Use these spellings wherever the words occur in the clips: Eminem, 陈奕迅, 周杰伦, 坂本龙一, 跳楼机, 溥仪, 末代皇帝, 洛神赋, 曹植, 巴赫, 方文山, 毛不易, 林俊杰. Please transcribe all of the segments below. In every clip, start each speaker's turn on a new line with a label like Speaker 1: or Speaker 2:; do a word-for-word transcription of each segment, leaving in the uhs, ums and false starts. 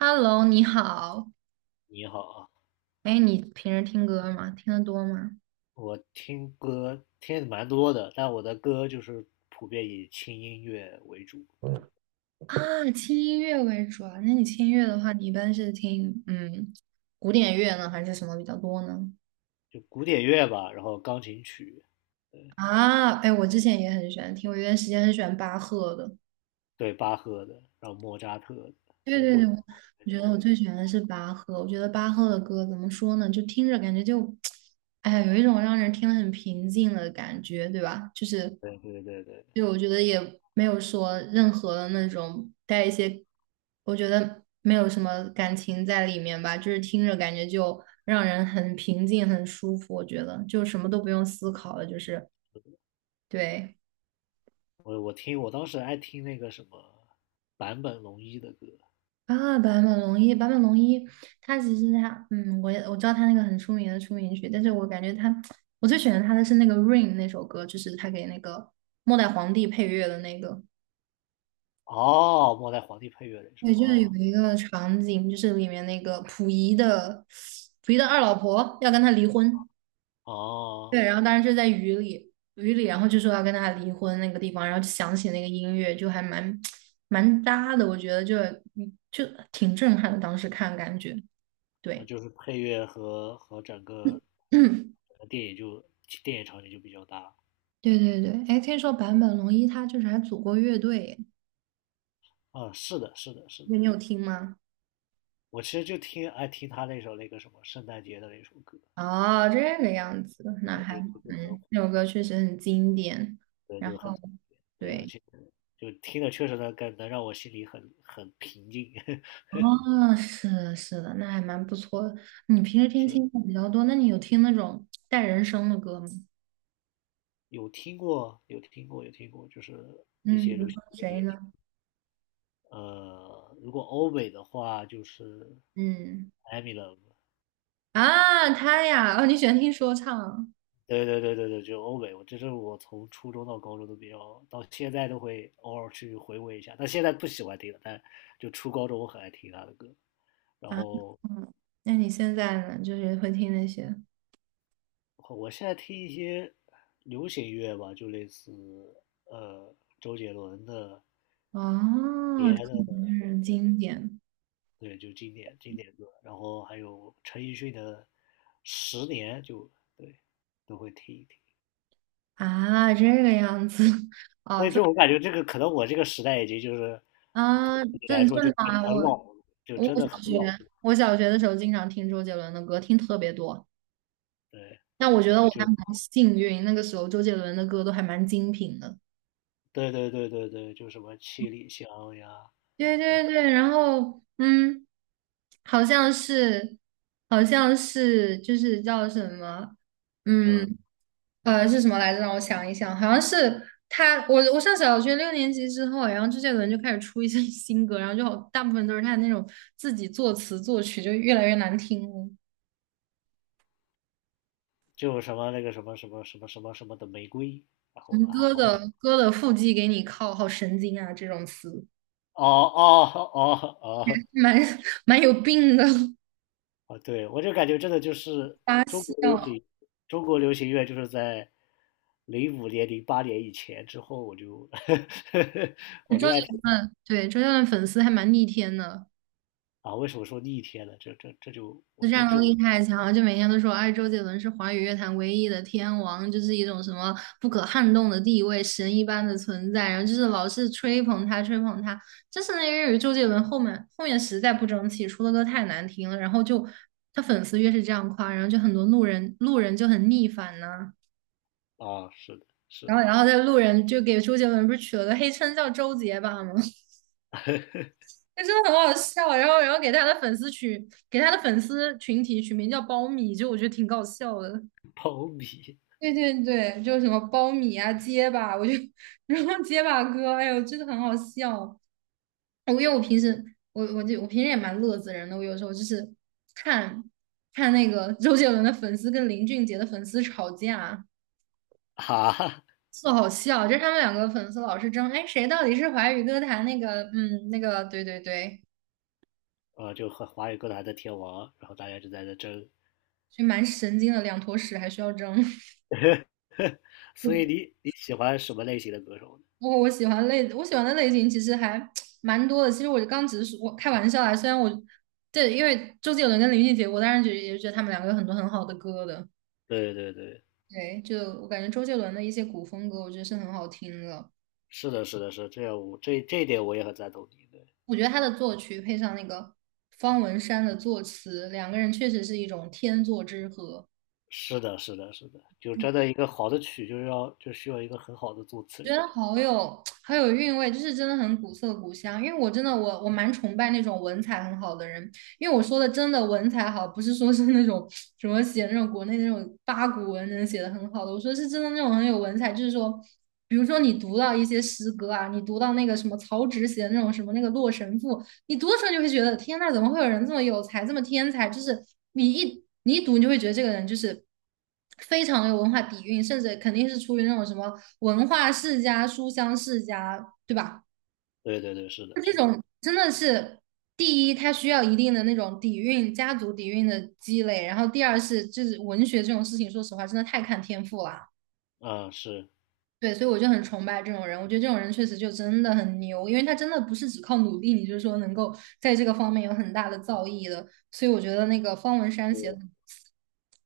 Speaker 1: Hello，你好。
Speaker 2: 你好啊。
Speaker 1: 哎，你平时听歌吗？听得多吗？
Speaker 2: 我听歌听的蛮多的，但我的歌就是普遍以轻音乐为主，对，
Speaker 1: 啊，轻音乐为主啊。那你轻音乐的话，你一般是听嗯古典乐呢，还是什么比较多呢？
Speaker 2: 就古典乐吧，然后钢琴曲，
Speaker 1: 啊，哎，我之前也很喜欢听，我有段时间很喜欢巴赫的。
Speaker 2: 对，巴赫的，然后莫扎特的，
Speaker 1: 对
Speaker 2: 对，
Speaker 1: 对
Speaker 2: 莫
Speaker 1: 对，
Speaker 2: 扎
Speaker 1: 我
Speaker 2: 特
Speaker 1: 我
Speaker 2: 的
Speaker 1: 觉得
Speaker 2: 我
Speaker 1: 我
Speaker 2: 也，
Speaker 1: 最喜欢的是巴赫。我觉得巴赫的歌怎么说呢？就听着感觉就，哎呀，有一种让人听得很平静的感觉，对吧？就是，
Speaker 2: 对对对对，
Speaker 1: 就我觉得也没有说任何的那种带一些，我觉得没有什么感情在里面吧，就是听着感觉就让人很平静、很舒服。我觉得就什么都不用思考了，就是对。
Speaker 2: 我我听我当时爱听那个什么坂本龙一的歌，
Speaker 1: 啊，坂本龙一，坂本龙一，他其实他，嗯，我也我知道他那个很出名的出名曲，但是我感觉他，我最喜欢他的是那个《Rain》那首歌，就是他给那个末代皇帝配乐的那个。
Speaker 2: 哦，末代皇帝配乐那首
Speaker 1: 对，就是有
Speaker 2: 啊，
Speaker 1: 一个场景，就是里面那个溥仪的溥仪的二老婆要跟他离婚，
Speaker 2: 哦，
Speaker 1: 对，然后当时就在雨里，雨里，然后就说要跟他离婚那个地方，然后就响起那个音乐，就还蛮蛮搭的，我觉得就嗯就挺震撼的，当时看感觉，
Speaker 2: 那
Speaker 1: 对。
Speaker 2: 就是配乐和和整个 整个电影就电影场景就比较搭，
Speaker 1: 对对对，哎，听说坂本龙一他就是还组过乐队，
Speaker 2: 啊，是的，是的，是的。
Speaker 1: 对你有听吗？
Speaker 2: 我其实就听爱听他那首那个什么圣诞节的那首歌，
Speaker 1: 哦，这个样子，
Speaker 2: 我
Speaker 1: 那
Speaker 2: 觉
Speaker 1: 还
Speaker 2: 得就就很
Speaker 1: 嗯，这首歌确实很经典。
Speaker 2: 对，
Speaker 1: 然
Speaker 2: 就很
Speaker 1: 后
Speaker 2: 对，而
Speaker 1: 对，
Speaker 2: 且就听的确实能感能让我心里很很平静。
Speaker 1: 哦，是的，是的，那还蛮不错的。你平时听
Speaker 2: 是
Speaker 1: 轻松比较多，那你有听那种带人声的歌吗？
Speaker 2: 有听过，有听过，有听过，就是一
Speaker 1: 嗯，比
Speaker 2: 些流
Speaker 1: 如
Speaker 2: 行
Speaker 1: 说
Speaker 2: 音乐
Speaker 1: 谁
Speaker 2: 也听。
Speaker 1: 呢？
Speaker 2: 呃，如果欧美的话，就是
Speaker 1: 嗯，
Speaker 2: Eminem。
Speaker 1: 啊，他呀，哦，你喜欢听说唱啊？
Speaker 2: 对对对对对，就欧美，我这是我从初中到高中都比较，到现在都会偶尔去回味一下。但现在不喜欢听了，但就初高中我很爱听他的歌。然后
Speaker 1: 嗯，那你现在呢？就是会听那些
Speaker 2: 我现在听一些流行乐吧，就类似呃周杰伦的、
Speaker 1: 哦，
Speaker 2: 别
Speaker 1: 这可
Speaker 2: 的，
Speaker 1: 能是经典。
Speaker 2: 对，就经典经典歌，然后还有陈奕迅的十年就，对，都会听一听。
Speaker 1: 啊，这个样子 哦，
Speaker 2: 所以
Speaker 1: 周
Speaker 2: 这我感觉这个可能我这个时代已经就是，可能
Speaker 1: 啊，
Speaker 2: 对你来
Speaker 1: 正
Speaker 2: 说就
Speaker 1: 正常啊，我
Speaker 2: 很老，就真
Speaker 1: 我
Speaker 2: 的
Speaker 1: 小
Speaker 2: 很老，
Speaker 1: 学我小学的时候经常听周杰伦的歌，听特别多。
Speaker 2: 对，
Speaker 1: 但我觉得我
Speaker 2: 就就
Speaker 1: 还蛮幸运，那个时候周杰伦的歌都还蛮精品的。
Speaker 2: 对对对对对，就什么七里香呀，
Speaker 1: 对对对，然后嗯，好像是好像是就是叫什么，
Speaker 2: 呃，
Speaker 1: 嗯，呃，是什么来着？让我想一想，好像是他，我我上小学六年级之后，然后周杰伦就开始出一些 新歌，然后就好大部分都是他那种自己作词作曲，就越来越难听了。
Speaker 2: 就什么那个什么什么什么什么什么的玫瑰，然
Speaker 1: 什
Speaker 2: 后
Speaker 1: 么
Speaker 2: 啊。
Speaker 1: 歌的歌的腹肌给你靠，好神经啊，这种词，
Speaker 2: 哦哦哦哦
Speaker 1: 蛮 蛮有病的，
Speaker 2: 哦，对，我就感觉真的就是
Speaker 1: 发
Speaker 2: 中国流
Speaker 1: 笑。
Speaker 2: 行，中国流行乐就是在零五年、零八年以前之后，我就 我
Speaker 1: 周
Speaker 2: 就爱
Speaker 1: 杰
Speaker 2: 听
Speaker 1: 伦，对，周杰伦粉丝还蛮逆天的。
Speaker 2: 啊。为什么说逆天呢？这这这就我
Speaker 1: 这
Speaker 2: 这
Speaker 1: 战斗
Speaker 2: 这
Speaker 1: 力
Speaker 2: 我
Speaker 1: 太强了，就每天都说，哎，周杰伦是华语乐坛唯一的天王，就是一种什么不可撼动的地位，神一般的存在，然后就是老是吹捧他，吹捧他。但是那因为周杰伦后面后面实在不争气，出的歌太难听了，然后就他粉丝越是这样夸，然后就很多路人路人就很逆反呢。
Speaker 2: 啊，是的，是
Speaker 1: 然
Speaker 2: 的，
Speaker 1: 后然后在路人就给周杰伦不是取了个黑称叫周杰吧吗？就真的很好笑，然后然后给他的粉丝取给他的粉丝群体取名叫苞米，就我觉得挺搞笑的。
Speaker 2: 苞米
Speaker 1: 对对对，就是什么苞米啊、结巴，我就 然后结巴哥，哎呦，真的很好笑。我因为我平时我我就我平时也蛮乐子人的，我有时候就是看看那个周杰伦的粉丝跟林俊杰的粉丝吵架，
Speaker 2: 啊，
Speaker 1: 特好笑。就是他们两个粉丝老是争，哎，谁到底是华语歌坛那个嗯那个，对对对，
Speaker 2: 呃，就和华语歌坛的天王，然后大家就在那争。
Speaker 1: 就蛮神经的，两坨屎还需要争。
Speaker 2: 所以 你你喜欢什么类型的歌手呢？
Speaker 1: 我我喜欢类我喜欢的类型其实还 蛮多的。其实我刚只是说我开玩笑啦，虽然我对，因为周杰伦跟林俊杰，我当然觉得也觉得他们两个有很多很好的歌的。
Speaker 2: 对对对，
Speaker 1: 对，就我感觉周杰伦的一些古风歌，我觉得是很好听的。
Speaker 2: 是的，是的，是的这样我这这一点我也很赞同你。
Speaker 1: 我觉得他的作曲配上那个方文山的作词，两个人确实是一种天作之合。
Speaker 2: 是的，是的，是的，就真的一个好的曲，就是要就需要一个很好的作词
Speaker 1: 觉
Speaker 2: 人。
Speaker 1: 得好有好有韵味，就是真的很古色古香。因为我真的我我蛮崇拜那种文采很好的人，因为我说的真的文采好，不是说是那种什么写那种国内那种八股文能写的很好的，我说是真的那种很有文采，就是说，比如说你读到一些诗歌啊，你读到那个什么曹植写的那种什么那个《洛神赋》，你读的时候你就会觉得天呐，怎么会有人这么有才，这么天才？就是你一你一读，你就会觉得这个人就是。非常有文化底蕴，甚至肯定是出于那种什么文化世家、书香世家，对吧？
Speaker 2: 对对对，是的，
Speaker 1: 这
Speaker 2: 是的，
Speaker 1: 种真的是第一，它需要一定的那种底蕴、家族底蕴的积累，然后第二是就是文学这种事情，说实话真的太看天赋了。
Speaker 2: 嗯，是，
Speaker 1: 对，所以我就很崇拜这种人，我觉得这种人确实就真的很牛，因为他真的不是只靠努力，你就是说能够在这个方面有很大的造诣的。所以我觉得那个方文山写的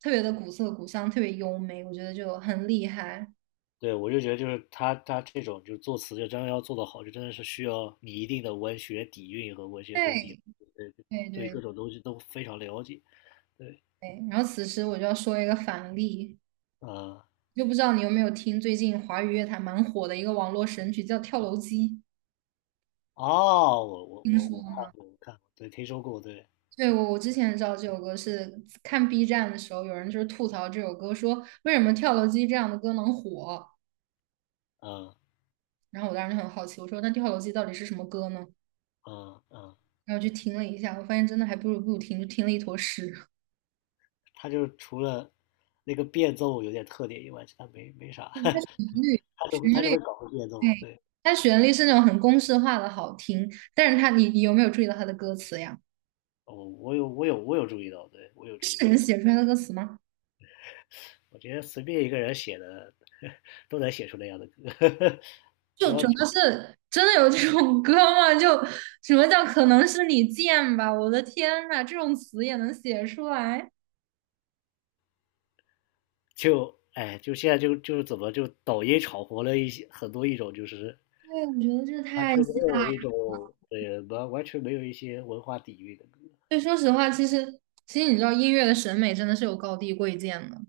Speaker 1: 特别的古色古香，特别优美，我觉得就很厉害。
Speaker 2: 对，我就觉得就是他他这种就是作词，就真的要做得好，就真的是需要你一定的文学底蕴和文学功底，
Speaker 1: 对，
Speaker 2: 对
Speaker 1: 对
Speaker 2: 对各
Speaker 1: 对
Speaker 2: 种东西都非常了解。对，
Speaker 1: 对。然后此时我就要说一个反例，
Speaker 2: 嗯，
Speaker 1: 就不知道你有没有听最近华语乐坛蛮火的一个网络神曲叫《跳楼机》，
Speaker 2: 哦，我我
Speaker 1: 听
Speaker 2: 我
Speaker 1: 说
Speaker 2: 我看
Speaker 1: 吗？
Speaker 2: 过，我看过，对，听说过，对，
Speaker 1: 对，我我之前知道这首歌是看 B 站的时候，有人就是吐槽这首歌，说为什么《跳楼机》这样的歌能火？
Speaker 2: 嗯
Speaker 1: 然后我当时就很好奇，我说那《跳楼机》到底是什么歌呢？
Speaker 2: 嗯嗯
Speaker 1: 然后去听了一下，我发现真的还不如不听，就听了一坨屎。
Speaker 2: 他就是除了那个变奏有点特点以外，其他没没啥，
Speaker 1: 嗯它 旋律，
Speaker 2: 他就会
Speaker 1: 旋
Speaker 2: 他就
Speaker 1: 律，
Speaker 2: 会搞个变奏，
Speaker 1: 对，
Speaker 2: 对。
Speaker 1: 它旋律是那种很公式化的好听，但是它你你有没有注意到它的歌词呀？
Speaker 2: 哦，我有我有我有注意到，对，我有注意
Speaker 1: 是
Speaker 2: 到。
Speaker 1: 人写出来的歌词吗？
Speaker 2: 我觉得随便一个人写的 都能写出那样的歌，
Speaker 1: 就主要是真的有这种歌吗？就什么叫可能是你贱吧？我的天呐，这种词也能写出来？
Speaker 2: 就哎，就现在就就是怎么就抖音炒活了一些很多一种就是
Speaker 1: 对，我觉得这
Speaker 2: 完
Speaker 1: 太吓
Speaker 2: 全没有一
Speaker 1: 人。
Speaker 2: 种对完完全没有一些文化底蕴的歌，
Speaker 1: 对，说实话，其实其实你知道，音乐的审美真的是有高低贵贱的。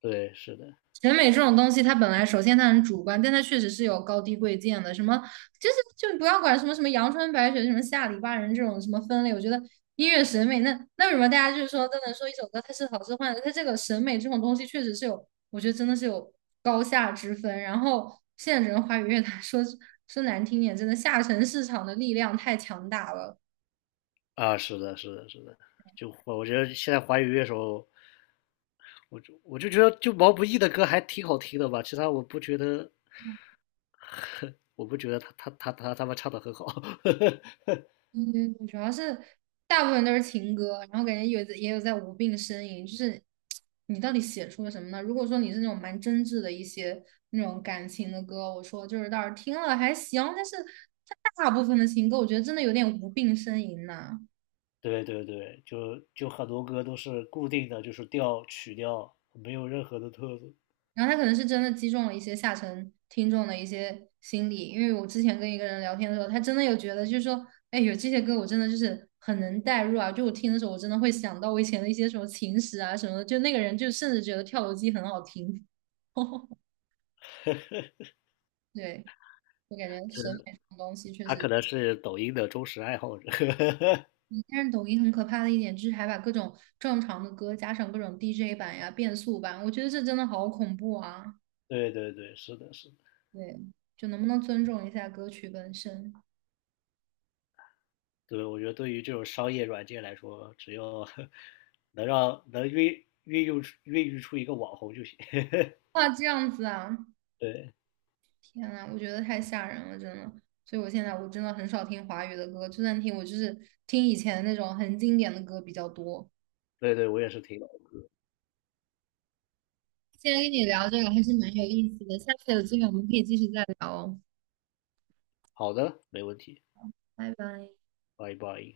Speaker 2: 对，是的
Speaker 1: 审美这种东西，它本来首先它很主观，但它确实是有高低贵贱的。什么就是就不要管什么什么阳春白雪、什么下里巴人这种什么分类，我觉得音乐审美那那为什么大家就是说都能说一首歌它是好是坏的？它这个审美这种东西确实是有，我觉得真的是有高下之分。然后现在整个华语乐坛说说难听点，真的下沉市场的力量太强大了。
Speaker 2: 啊，是的，是的，是的，就我我觉得现在华语乐手，我就我就觉得就毛不易的歌还挺好听的吧，其他我不觉得，我不觉得他他他他他们唱的很好，
Speaker 1: 嗯，主要是大部分都是情歌，然后感觉有也有在无病呻吟，就是你到底写出了什么呢？如果说你是那种蛮真挚的一些那种感情的歌，我说就是倒是听了还行，但是它大部分的情歌，我觉得真的有点无病呻吟呢。
Speaker 2: 对对对，就就很多歌都是固定的，就是调曲调，没有任何的特色。
Speaker 1: 然后他可能是真的击中了一些下沉听众的一些心理，因为我之前跟一个人聊天的时候，他真的有觉得就是说，哎，有这些歌我真的就是很能代入啊，就我听的时候我真的会想到我以前的一些什么情史啊什么的，就那个人就甚至觉得跳楼机很好听。对，我感觉审
Speaker 2: 是，
Speaker 1: 美这种东西确
Speaker 2: 他可
Speaker 1: 实，
Speaker 2: 能是抖音的忠实爱好者。
Speaker 1: 但是抖音很可怕的一点就是还把各种正常的歌加上各种 D J 版呀、变速版，我觉得这真的好恐怖啊！
Speaker 2: 对对对，是的，是的。
Speaker 1: 对，就能不能尊重一下歌曲本身？
Speaker 2: 对，我觉得对于这种商业软件来说，只要 能让能运孕育出孕育出一个网红就行。
Speaker 1: 哇，这样子啊，
Speaker 2: 对
Speaker 1: 天呐，我觉得太吓人了，真的。所以我现在我真的很少听华语的歌，就算听，我就是听以前那种很经典的歌比较多。
Speaker 2: 对对，我也是挺懂的
Speaker 1: 今天跟你聊这个还是蛮有意思的，下次有机会我们可以继续再聊哦，
Speaker 2: 好的，没问题，
Speaker 1: 拜拜。
Speaker 2: 欢迎欢迎。